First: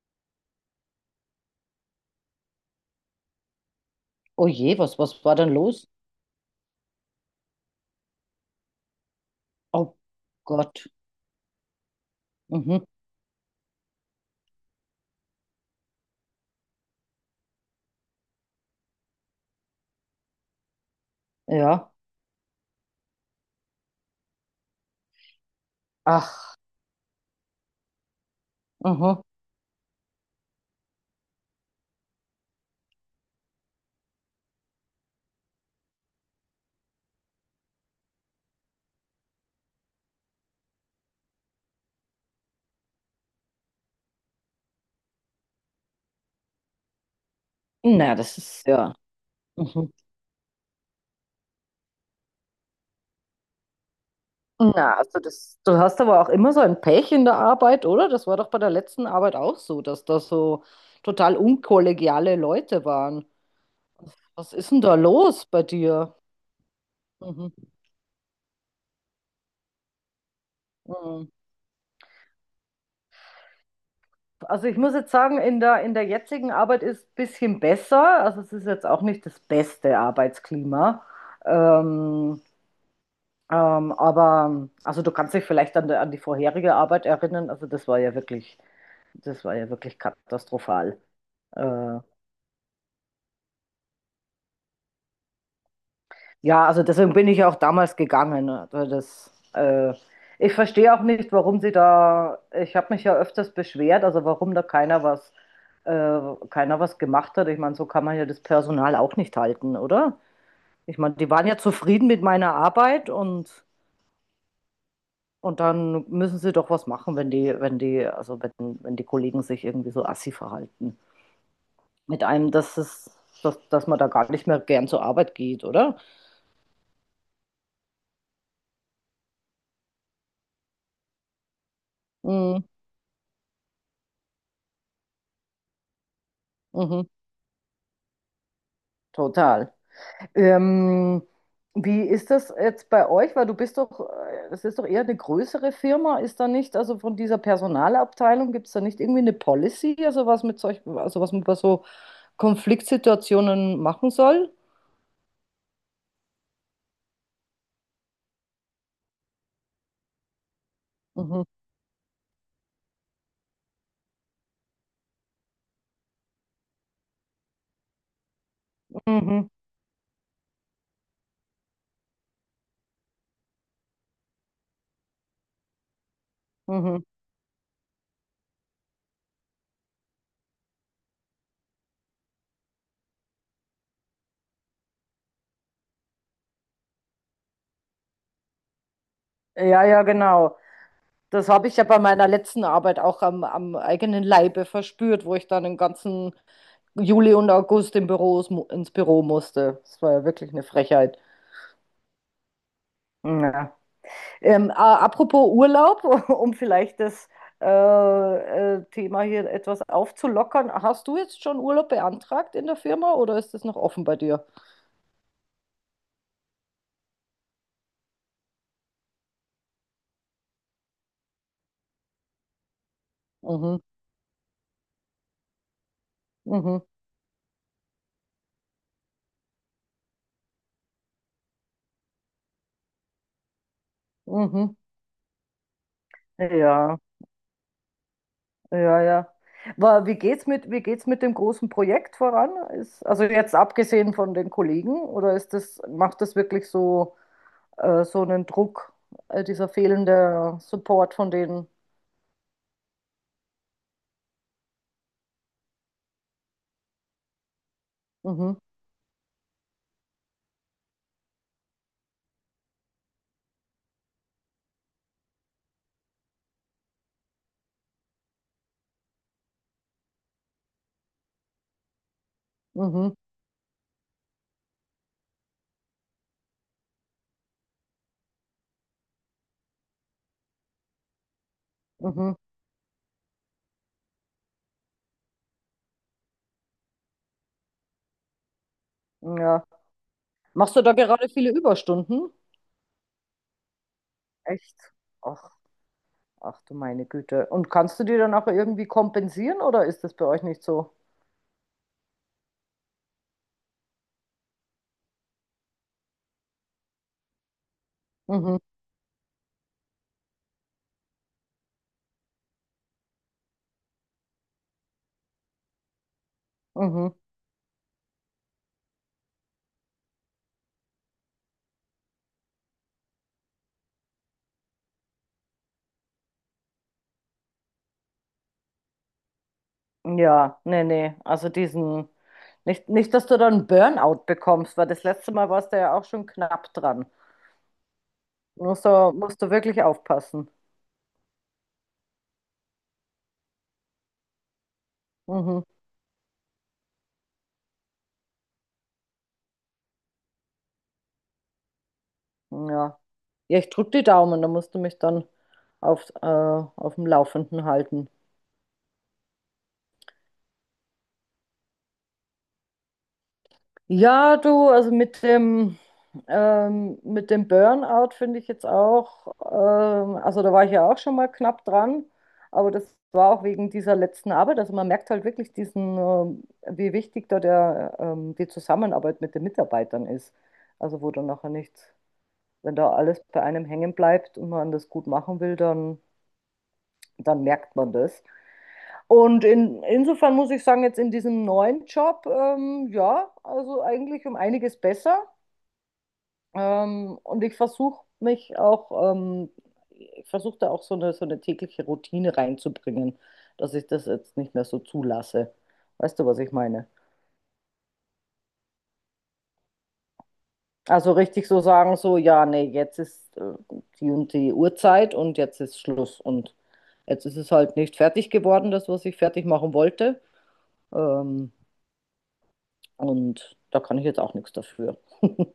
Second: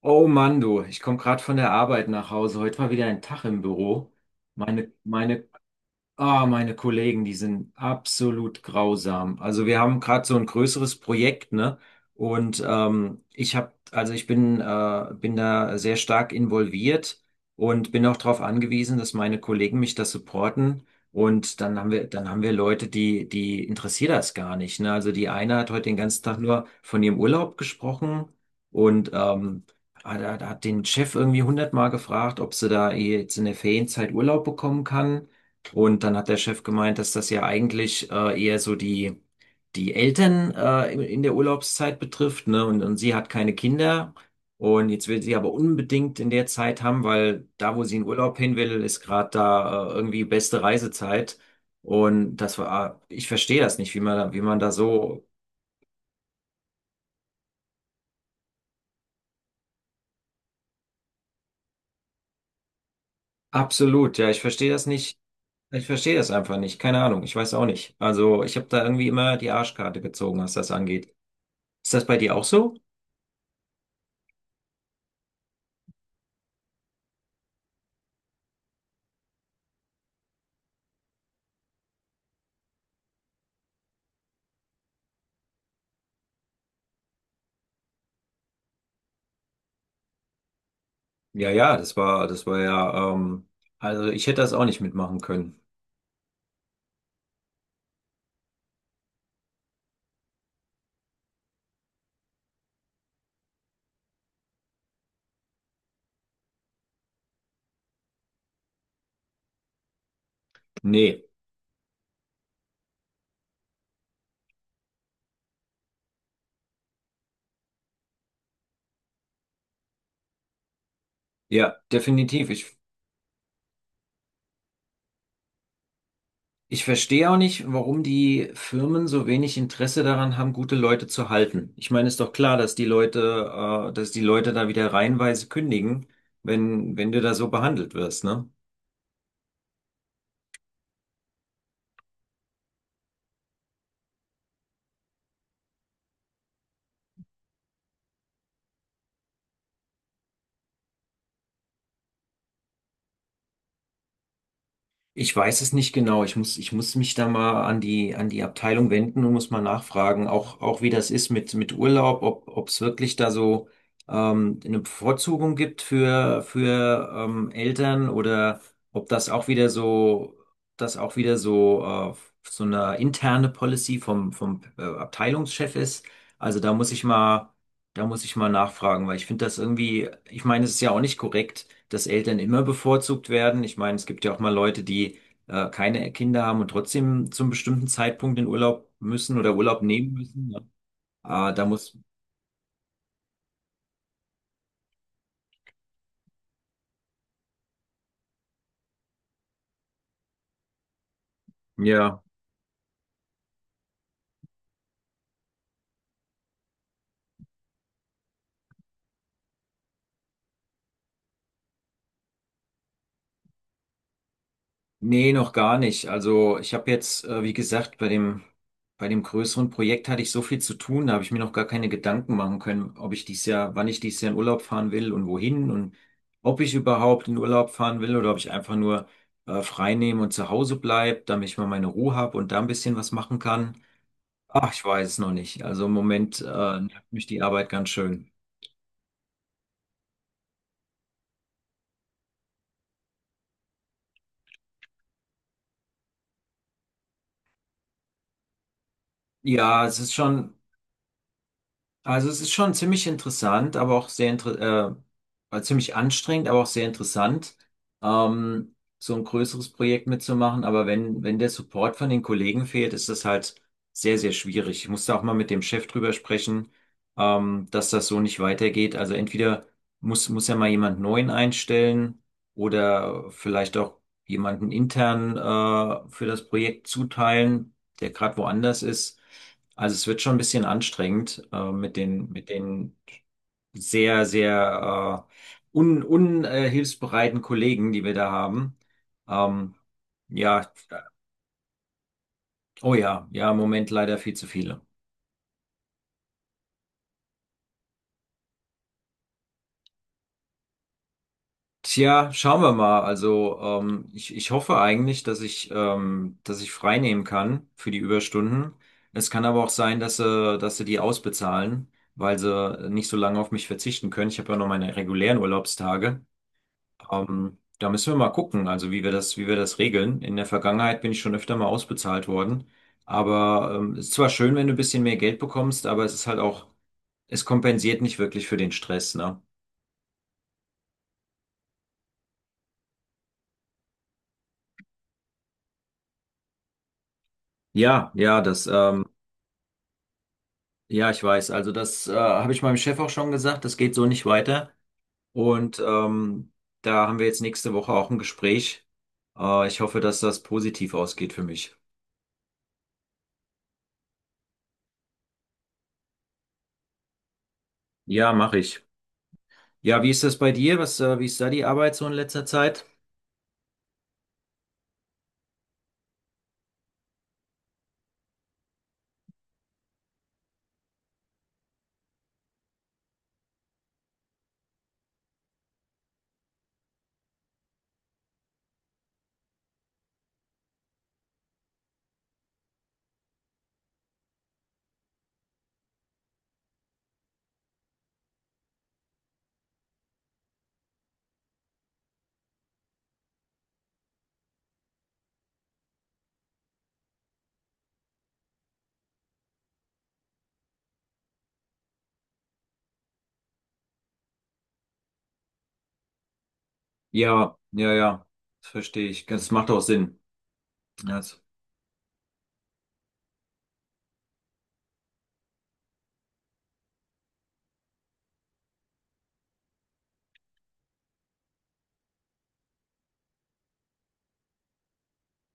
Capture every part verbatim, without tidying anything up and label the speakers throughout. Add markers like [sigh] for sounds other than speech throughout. Speaker 1: Oh Mann, du, ich komme gerade von der Arbeit nach Hause. Heute war wieder ein Tag im Büro.
Speaker 2: Oh je,
Speaker 1: Meine,
Speaker 2: was, was war
Speaker 1: meine
Speaker 2: denn los?
Speaker 1: Ah, meine Kollegen, die sind absolut grausam. Also wir
Speaker 2: Oh
Speaker 1: haben gerade so ein
Speaker 2: Gott.
Speaker 1: größeres Projekt, ne? Und
Speaker 2: Mhm.
Speaker 1: ähm, ich habe, also ich bin, äh, bin da sehr stark involviert und bin auch darauf angewiesen, dass meine Kollegen mich das supporten. Und dann haben
Speaker 2: Ja.
Speaker 1: wir, dann haben wir Leute, die, die interessiert das gar nicht, ne? Also die eine hat heute den ganzen Tag
Speaker 2: Ach,
Speaker 1: nur von ihrem Urlaub gesprochen und
Speaker 2: mhm.
Speaker 1: ähm, hat, hat hat den Chef irgendwie hundertmal gefragt, ob sie da jetzt in der Ferienzeit Urlaub bekommen kann. Und dann hat der Chef gemeint, dass das ja eigentlich äh, eher so die, die Eltern äh, in in der Urlaubszeit betrifft, ne? Und, und sie hat keine Kinder. Und jetzt will sie aber unbedingt in der Zeit haben, weil da, wo sie in
Speaker 2: Na,
Speaker 1: Urlaub
Speaker 2: das
Speaker 1: hin
Speaker 2: ist
Speaker 1: will,
Speaker 2: ja.
Speaker 1: ist gerade da
Speaker 2: Mhm.
Speaker 1: äh, irgendwie beste Reisezeit. Und das war, äh, ich verstehe das nicht, wie man, da- wie man da
Speaker 2: Na, also
Speaker 1: so
Speaker 2: das, du hast aber auch immer so ein Pech in der Arbeit, oder? Das war doch bei der letzten Arbeit auch so, dass da so total unkollegiale Leute waren.
Speaker 1: absolut, ja, ich
Speaker 2: Was
Speaker 1: verstehe
Speaker 2: ist denn
Speaker 1: das
Speaker 2: da
Speaker 1: nicht.
Speaker 2: los bei
Speaker 1: Ich
Speaker 2: dir?
Speaker 1: verstehe das einfach nicht. Keine Ahnung, ich weiß auch
Speaker 2: Mhm.
Speaker 1: nicht. Also ich habe da irgendwie immer die Arschkarte gezogen, was das angeht.
Speaker 2: Mhm.
Speaker 1: Ist das bei dir auch so?
Speaker 2: Also ich muss jetzt sagen, in der, in der jetzigen Arbeit ist es ein bisschen besser. Also es ist jetzt auch nicht das beste Arbeitsklima. Ähm, Ähm, aber also du kannst dich vielleicht an, der- an die vorherige Arbeit erinnern. Also das war ja wirklich, das war ja wirklich katastrophal.
Speaker 1: Ja, ja, das
Speaker 2: Äh,
Speaker 1: war, das war ja, ähm, also ich hätte das auch nicht mitmachen können.
Speaker 2: ja, also deswegen bin ich auch damals gegangen. Also das, äh, ich verstehe auch nicht, warum sie da, ich habe mich ja öfters beschwert, also warum da keiner was, äh, keiner was gemacht hat. Ich meine, so kann man ja das Personal auch nicht halten, oder? Ich meine,
Speaker 1: Nee,
Speaker 2: die waren ja zufrieden mit meiner Arbeit. und Und dann müssen sie doch was machen, wenn die, wenn die, also wenn, wenn die Kollegen sich irgendwie so assi verhalten.
Speaker 1: ja,
Speaker 2: Mit
Speaker 1: definitiv.
Speaker 2: einem, dass
Speaker 1: Ich,
Speaker 2: es, dass, dass man da gar nicht mehr gern zur Arbeit geht, oder?
Speaker 1: ich verstehe auch nicht, warum die Firmen so wenig Interesse daran haben, gute Leute zu halten. Ich meine, ist doch klar,
Speaker 2: Mhm,
Speaker 1: dass die Leute, äh, dass die Leute da wieder reihenweise kündigen, wenn,
Speaker 2: mhm,
Speaker 1: wenn du da so behandelt wirst, ne?
Speaker 2: total. Ähm, Wie ist das jetzt bei euch? Weil du bist doch, äh, das ist doch eher eine größere Firma, ist da nicht, also von dieser Personalabteilung gibt es da nicht irgendwie eine Policy, also was mit solch, also was man bei so Konfliktsituationen machen soll?
Speaker 1: Ich weiß es nicht genau. Ich muss, ich muss mich da mal an die, an die Abteilung wenden und muss mal nachfragen, auch, auch wie das ist
Speaker 2: Mhm,
Speaker 1: mit, mit Urlaub, ob, ob es wirklich da so ähm, eine Bevorzugung gibt für, für ähm, Eltern oder ob das auch
Speaker 2: mhm,
Speaker 1: wieder so, das auch wieder so, äh, so eine interne Policy vom, vom äh, Abteilungschef ist. Also da muss ich
Speaker 2: mhm.
Speaker 1: mal. Da muss ich mal nachfragen, weil ich finde das irgendwie, ich meine, es ist ja auch nicht korrekt, dass Eltern immer bevorzugt werden. Ich meine, es gibt ja auch mal Leute, die äh, keine Kinder haben und trotzdem zum bestimmten Zeitpunkt in Urlaub müssen oder Urlaub
Speaker 2: Ja, ja,
Speaker 1: nehmen müssen.
Speaker 2: genau.
Speaker 1: Ne?
Speaker 2: Das
Speaker 1: Ah, da
Speaker 2: habe ich ja
Speaker 1: muss,
Speaker 2: bei meiner letzten Arbeit auch am, am eigenen Leibe verspürt, wo ich dann den ganzen Juli und August im Büro, ins Büro musste. Das war ja wirklich eine Frechheit.
Speaker 1: ja.
Speaker 2: Ja. Ähm, äh, apropos Urlaub, [laughs] um vielleicht das äh, äh, Thema hier etwas aufzulockern. Hast du jetzt schon Urlaub beantragt in der Firma, oder ist das noch offen bei dir?
Speaker 1: Nee, noch gar nicht. Also ich habe jetzt, äh, wie gesagt, bei dem, bei dem größeren Projekt hatte ich so viel zu tun, da habe ich mir noch gar keine Gedanken machen können, ob ich dies Jahr,
Speaker 2: Mhm,
Speaker 1: wann ich dies Jahr in Urlaub fahren will und wohin und ob ich
Speaker 2: mhm,
Speaker 1: überhaupt in Urlaub fahren will oder ob ich einfach nur äh, frei nehme und zu Hause bleib, damit ich mal meine Ruhe habe und da ein bisschen was machen kann. Ach,
Speaker 2: mhm.
Speaker 1: ich weiß es noch nicht. Also im Moment äh,
Speaker 2: Ja.
Speaker 1: nervt mich die Arbeit ganz schön.
Speaker 2: Ja, ja. Aber wie geht's mit, wie geht's mit dem großen Projekt voran? Ist, also jetzt abgesehen von den Kollegen, oder ist das, macht das wirklich so, äh, so einen Druck, äh, dieser
Speaker 1: Ja, es ist schon.
Speaker 2: fehlende Support von denen?
Speaker 1: Also es ist schon ziemlich interessant, aber auch sehr inter äh, äh, ziemlich anstrengend, aber auch sehr interessant,
Speaker 2: Mhm,
Speaker 1: ähm, so ein größeres Projekt mitzumachen. Aber wenn, wenn der Support von den Kollegen fehlt, ist das halt sehr, sehr schwierig. Ich musste auch mal mit dem Chef drüber sprechen, ähm, dass das so nicht weitergeht. Also entweder muss, muss ja mal jemand Neuen einstellen
Speaker 2: mhm,
Speaker 1: oder vielleicht auch jemanden intern äh, für das Projekt zuteilen, der gerade woanders ist. Also es wird schon ein bisschen anstrengend äh, mit den,
Speaker 2: mhm,
Speaker 1: mit den sehr, sehr äh, un, un, äh, hilfsbereiten Kollegen, die wir da haben.
Speaker 2: ja.
Speaker 1: Ähm, ja,
Speaker 2: Machst du da gerade viele Überstunden?
Speaker 1: oh ja, ja, im Moment leider viel zu
Speaker 2: Echt?
Speaker 1: viele.
Speaker 2: Ach, ach du meine Güte. Und kannst du die dann auch irgendwie kompensieren, oder ist das bei euch nicht so?
Speaker 1: Tja, schauen wir mal. Also ähm, ich, ich hoffe eigentlich, dass ich, ähm, dass ich frei nehmen kann für die
Speaker 2: Mhm,
Speaker 1: Überstunden. Es kann aber auch sein, dass sie, dass sie die ausbezahlen, weil sie nicht so lange auf mich verzichten können. Ich habe ja noch meine regulären Urlaubstage.
Speaker 2: mhm.
Speaker 1: Ähm, da müssen wir mal gucken, also wie wir das, wie wir das regeln. In der Vergangenheit bin ich schon öfter mal ausbezahlt worden. Aber ähm, es ist zwar schön, wenn du ein bisschen mehr Geld bekommst, aber es ist halt auch, es kompensiert nicht wirklich für den Stress, ne?
Speaker 2: Ja, nee, nee. Also diesen, nicht, nicht, dass du dann einen Burnout bekommst, weil das letzte Mal warst du ja auch schon knapp dran.
Speaker 1: Ja, ja, das,
Speaker 2: Musst
Speaker 1: ähm,
Speaker 2: du, musst du wirklich aufpassen.
Speaker 1: ja, ich weiß. Also das äh, habe ich meinem Chef auch schon gesagt, das geht so nicht weiter.
Speaker 2: Mhm.
Speaker 1: Und ähm, da haben wir jetzt nächste Woche auch ein Gespräch. Äh, ich hoffe, dass das positiv ausgeht für mich.
Speaker 2: Ja. Ja, ich drück die Daumen, da musst du mich dann auf, äh, auf dem Laufenden halten.
Speaker 1: Ja, mache ich. Ja, wie ist das bei dir? Was, äh, wie ist da die Arbeit so in letzter Zeit?
Speaker 2: Ja, du, also mit dem, ähm, mit dem Burnout finde ich jetzt auch, ähm, also da war ich ja auch schon mal knapp dran, aber das war auch wegen dieser letzten Arbeit. Also man merkt halt wirklich diesen, ähm, wie wichtig da der, ähm, die Zusammenarbeit mit den Mitarbeitern ist. Also wo dann nachher nichts, wenn da alles bei einem hängen bleibt und man das gut machen will, dann, dann merkt man das. Und in, insofern muss ich sagen, jetzt in diesem neuen Job, ähm, ja, also eigentlich um einiges besser. Ähm, und ich versuche mich auch, ähm, ich versuche da auch so eine, so eine tägliche Routine reinzubringen, dass ich das jetzt nicht mehr so zulasse. Weißt du, was ich meine?
Speaker 1: Ja, ja, ja, das verstehe ich. Das macht auch Sinn.
Speaker 2: Also
Speaker 1: Ja, das-
Speaker 2: richtig so sagen, so, ja, nee, jetzt ist äh, die und die Uhrzeit und jetzt ist Schluss. Und jetzt ist es halt nicht fertig geworden, das, was ich fertig machen wollte. Ähm, und da kann ich jetzt auch nichts dafür. [laughs]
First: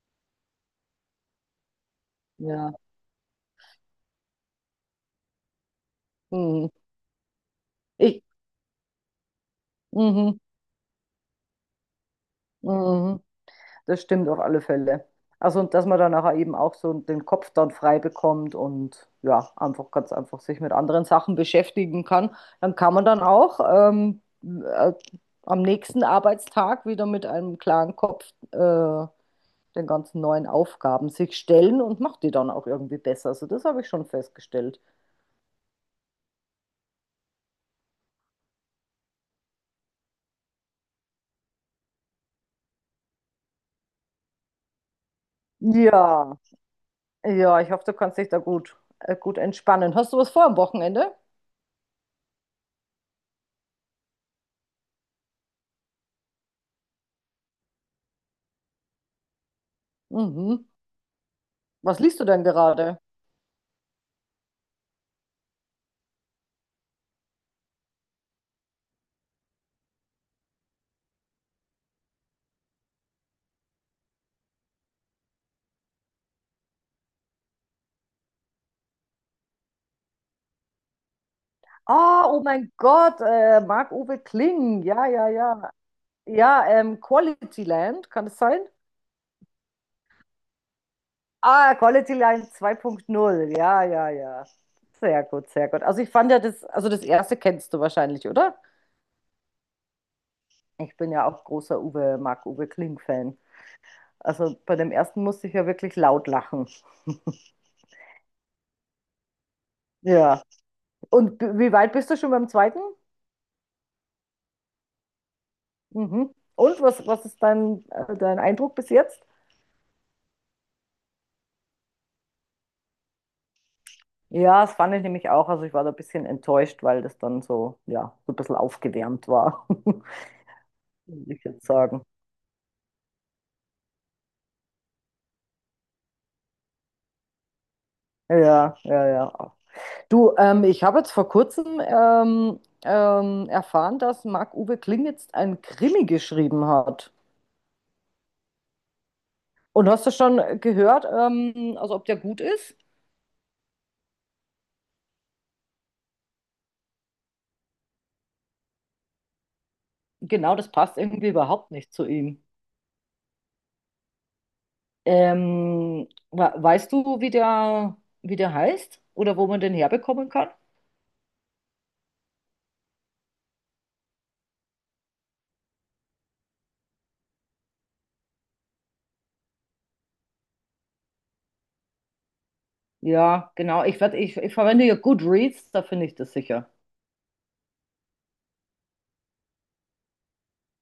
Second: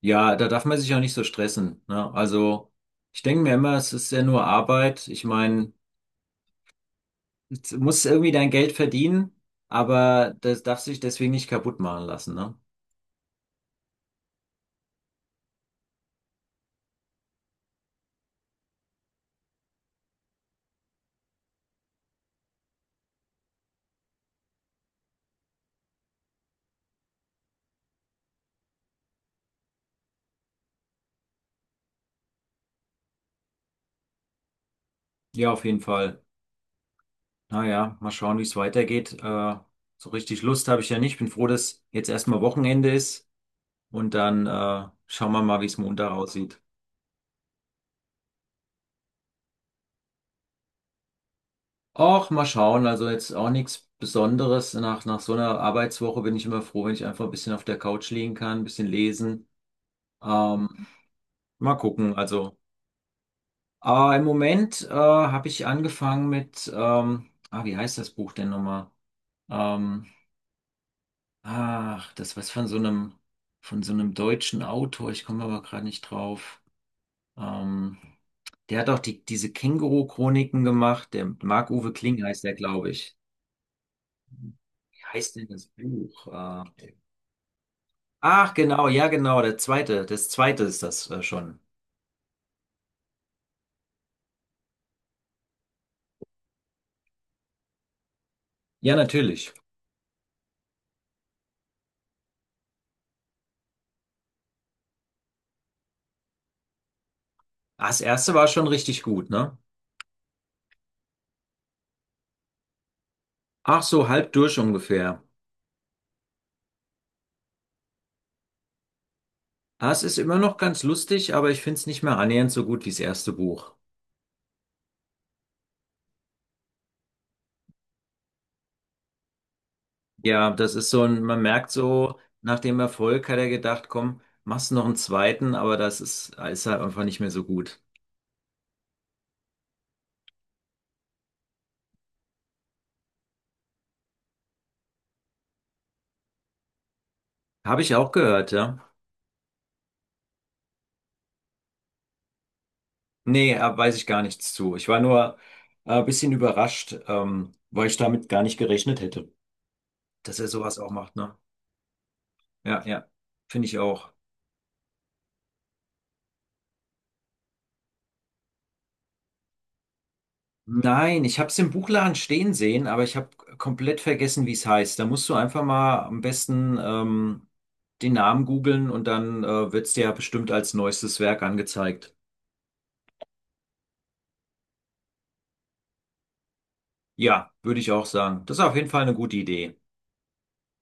Speaker 1: ja, da darf man sich auch nicht so stressen. Ne? Also,
Speaker 2: Ja.
Speaker 1: ich denke mir immer, es ist ja nur Arbeit. Ich meine,
Speaker 2: Mhm.
Speaker 1: du musst
Speaker 2: Ich,
Speaker 1: irgendwie dein Geld verdienen, aber
Speaker 2: mhm,
Speaker 1: das darf sich deswegen nicht kaputt machen lassen. Ne?
Speaker 2: mhm. Mhm. Das stimmt auf alle Fälle. Also und dass man dann nachher eben auch so den Kopf dann frei bekommt und ja, einfach ganz einfach sich mit anderen Sachen beschäftigen kann, dann kann man dann auch ähm, äh, am nächsten Arbeitstag wieder mit einem klaren Kopf äh, den ganzen neuen Aufgaben sich stellen und macht die dann auch irgendwie besser. Also das habe ich schon festgestellt.
Speaker 1: Ja, auf jeden Fall. Naja, mal schauen, wie es weitergeht. Äh, so richtig Lust habe ich ja nicht. Bin froh, dass jetzt erstmal Wochenende ist und dann äh, schauen wir mal, wie es Montag
Speaker 2: Ja,
Speaker 1: aussieht.
Speaker 2: ja, ich hoffe, du kannst dich da gut, äh, gut entspannen. Hast du was vor am Wochenende?
Speaker 1: Auch mal schauen, also jetzt auch nichts Besonderes. Nach, nach so einer Arbeitswoche bin ich immer froh, wenn ich einfach ein bisschen auf der Couch liegen kann, ein bisschen lesen.
Speaker 2: Mhm.
Speaker 1: Ähm, Mal
Speaker 2: Was
Speaker 1: gucken,
Speaker 2: liest du denn
Speaker 1: also.
Speaker 2: gerade?
Speaker 1: Aber im Moment äh, habe ich angefangen mit, ähm, ah, wie heißt das Buch denn nochmal? Ähm, Ach, das was von so einem, von so einem deutschen Autor, ich komme aber gerade nicht drauf. Ähm, Der hat auch die, diese Känguru-Chroniken gemacht, der Marc-Uwe Kling
Speaker 2: Ah, oh
Speaker 1: heißt der,
Speaker 2: mein
Speaker 1: glaube ich.
Speaker 2: Gott, äh, Marc-Uwe Kling.
Speaker 1: Wie
Speaker 2: Ja, ja,
Speaker 1: heißt denn das
Speaker 2: ja.
Speaker 1: Buch?
Speaker 2: Ja,
Speaker 1: Äh,
Speaker 2: ähm, Quality Land, kann es
Speaker 1: Ach,
Speaker 2: sein?
Speaker 1: genau, ja, genau, der zweite, das zweite ist das äh, schon.
Speaker 2: Ah, Quality Land zwei Punkt null, ja, ja, ja. Sehr gut, sehr gut. Also ich fand ja das, also das erste kennst du wahrscheinlich, oder?
Speaker 1: Ja, natürlich.
Speaker 2: Ich bin ja auch großer Uwe, Marc-Uwe Kling-Fan. Also bei dem ersten musste ich ja wirklich laut lachen. [laughs]
Speaker 1: Ah, das erste war schon richtig gut, ne?
Speaker 2: Ja. Und b- wie weit bist du schon beim zweiten?
Speaker 1: Ach, so halb durch ungefähr.
Speaker 2: Mhm. Und was, was ist dein, äh, dein Eindruck bis jetzt?
Speaker 1: Ah, es ist immer noch ganz lustig, aber ich finde es nicht mehr annähernd so gut wie das erste Buch.
Speaker 2: Ja, das fand ich nämlich auch. Also ich war da ein bisschen enttäuscht, weil das dann so, ja, so ein bisschen aufgewärmt war, [laughs]
Speaker 1: Ja, das ist so ein,
Speaker 2: würde
Speaker 1: man
Speaker 2: ich jetzt
Speaker 1: merkt
Speaker 2: sagen.
Speaker 1: so, nach dem Erfolg hat er gedacht, komm, machst noch einen zweiten, aber das ist, ist halt einfach nicht mehr so gut.
Speaker 2: Ja, ja, ja. Du, ähm, ich habe jetzt vor kurzem ähm, ähm, erfahren, dass Marc-Uwe Kling jetzt einen Krimi geschrieben hat.
Speaker 1: Habe ich auch gehört, ja?
Speaker 2: Und hast du schon gehört, ähm, also ob der gut ist?
Speaker 1: Nee, äh, weiß ich gar nichts zu. Ich war nur äh, ein bisschen überrascht, ähm, weil ich damit gar nicht gerechnet hätte, dass er
Speaker 2: Genau, das
Speaker 1: sowas auch
Speaker 2: passt
Speaker 1: macht,
Speaker 2: irgendwie
Speaker 1: ne?
Speaker 2: überhaupt nicht zu ihm.
Speaker 1: Ja, ja. Finde ich auch.
Speaker 2: Ähm, we- weißt du, wie der, wie der heißt oder wo man den herbekommen kann?
Speaker 1: Nein, ich habe es im Buchladen stehen sehen, aber ich habe komplett vergessen, wie es heißt. Da musst du einfach mal am besten ähm, den Namen googeln und dann äh, wird es dir ja bestimmt als neuestes Werk angezeigt.
Speaker 2: Ja, genau. Ich, werd, ich, ich verwende hier Goodreads, da finde ich das sicher.
Speaker 1: Ja, würde ich auch sagen. Das ist auf jeden Fall eine gute Idee.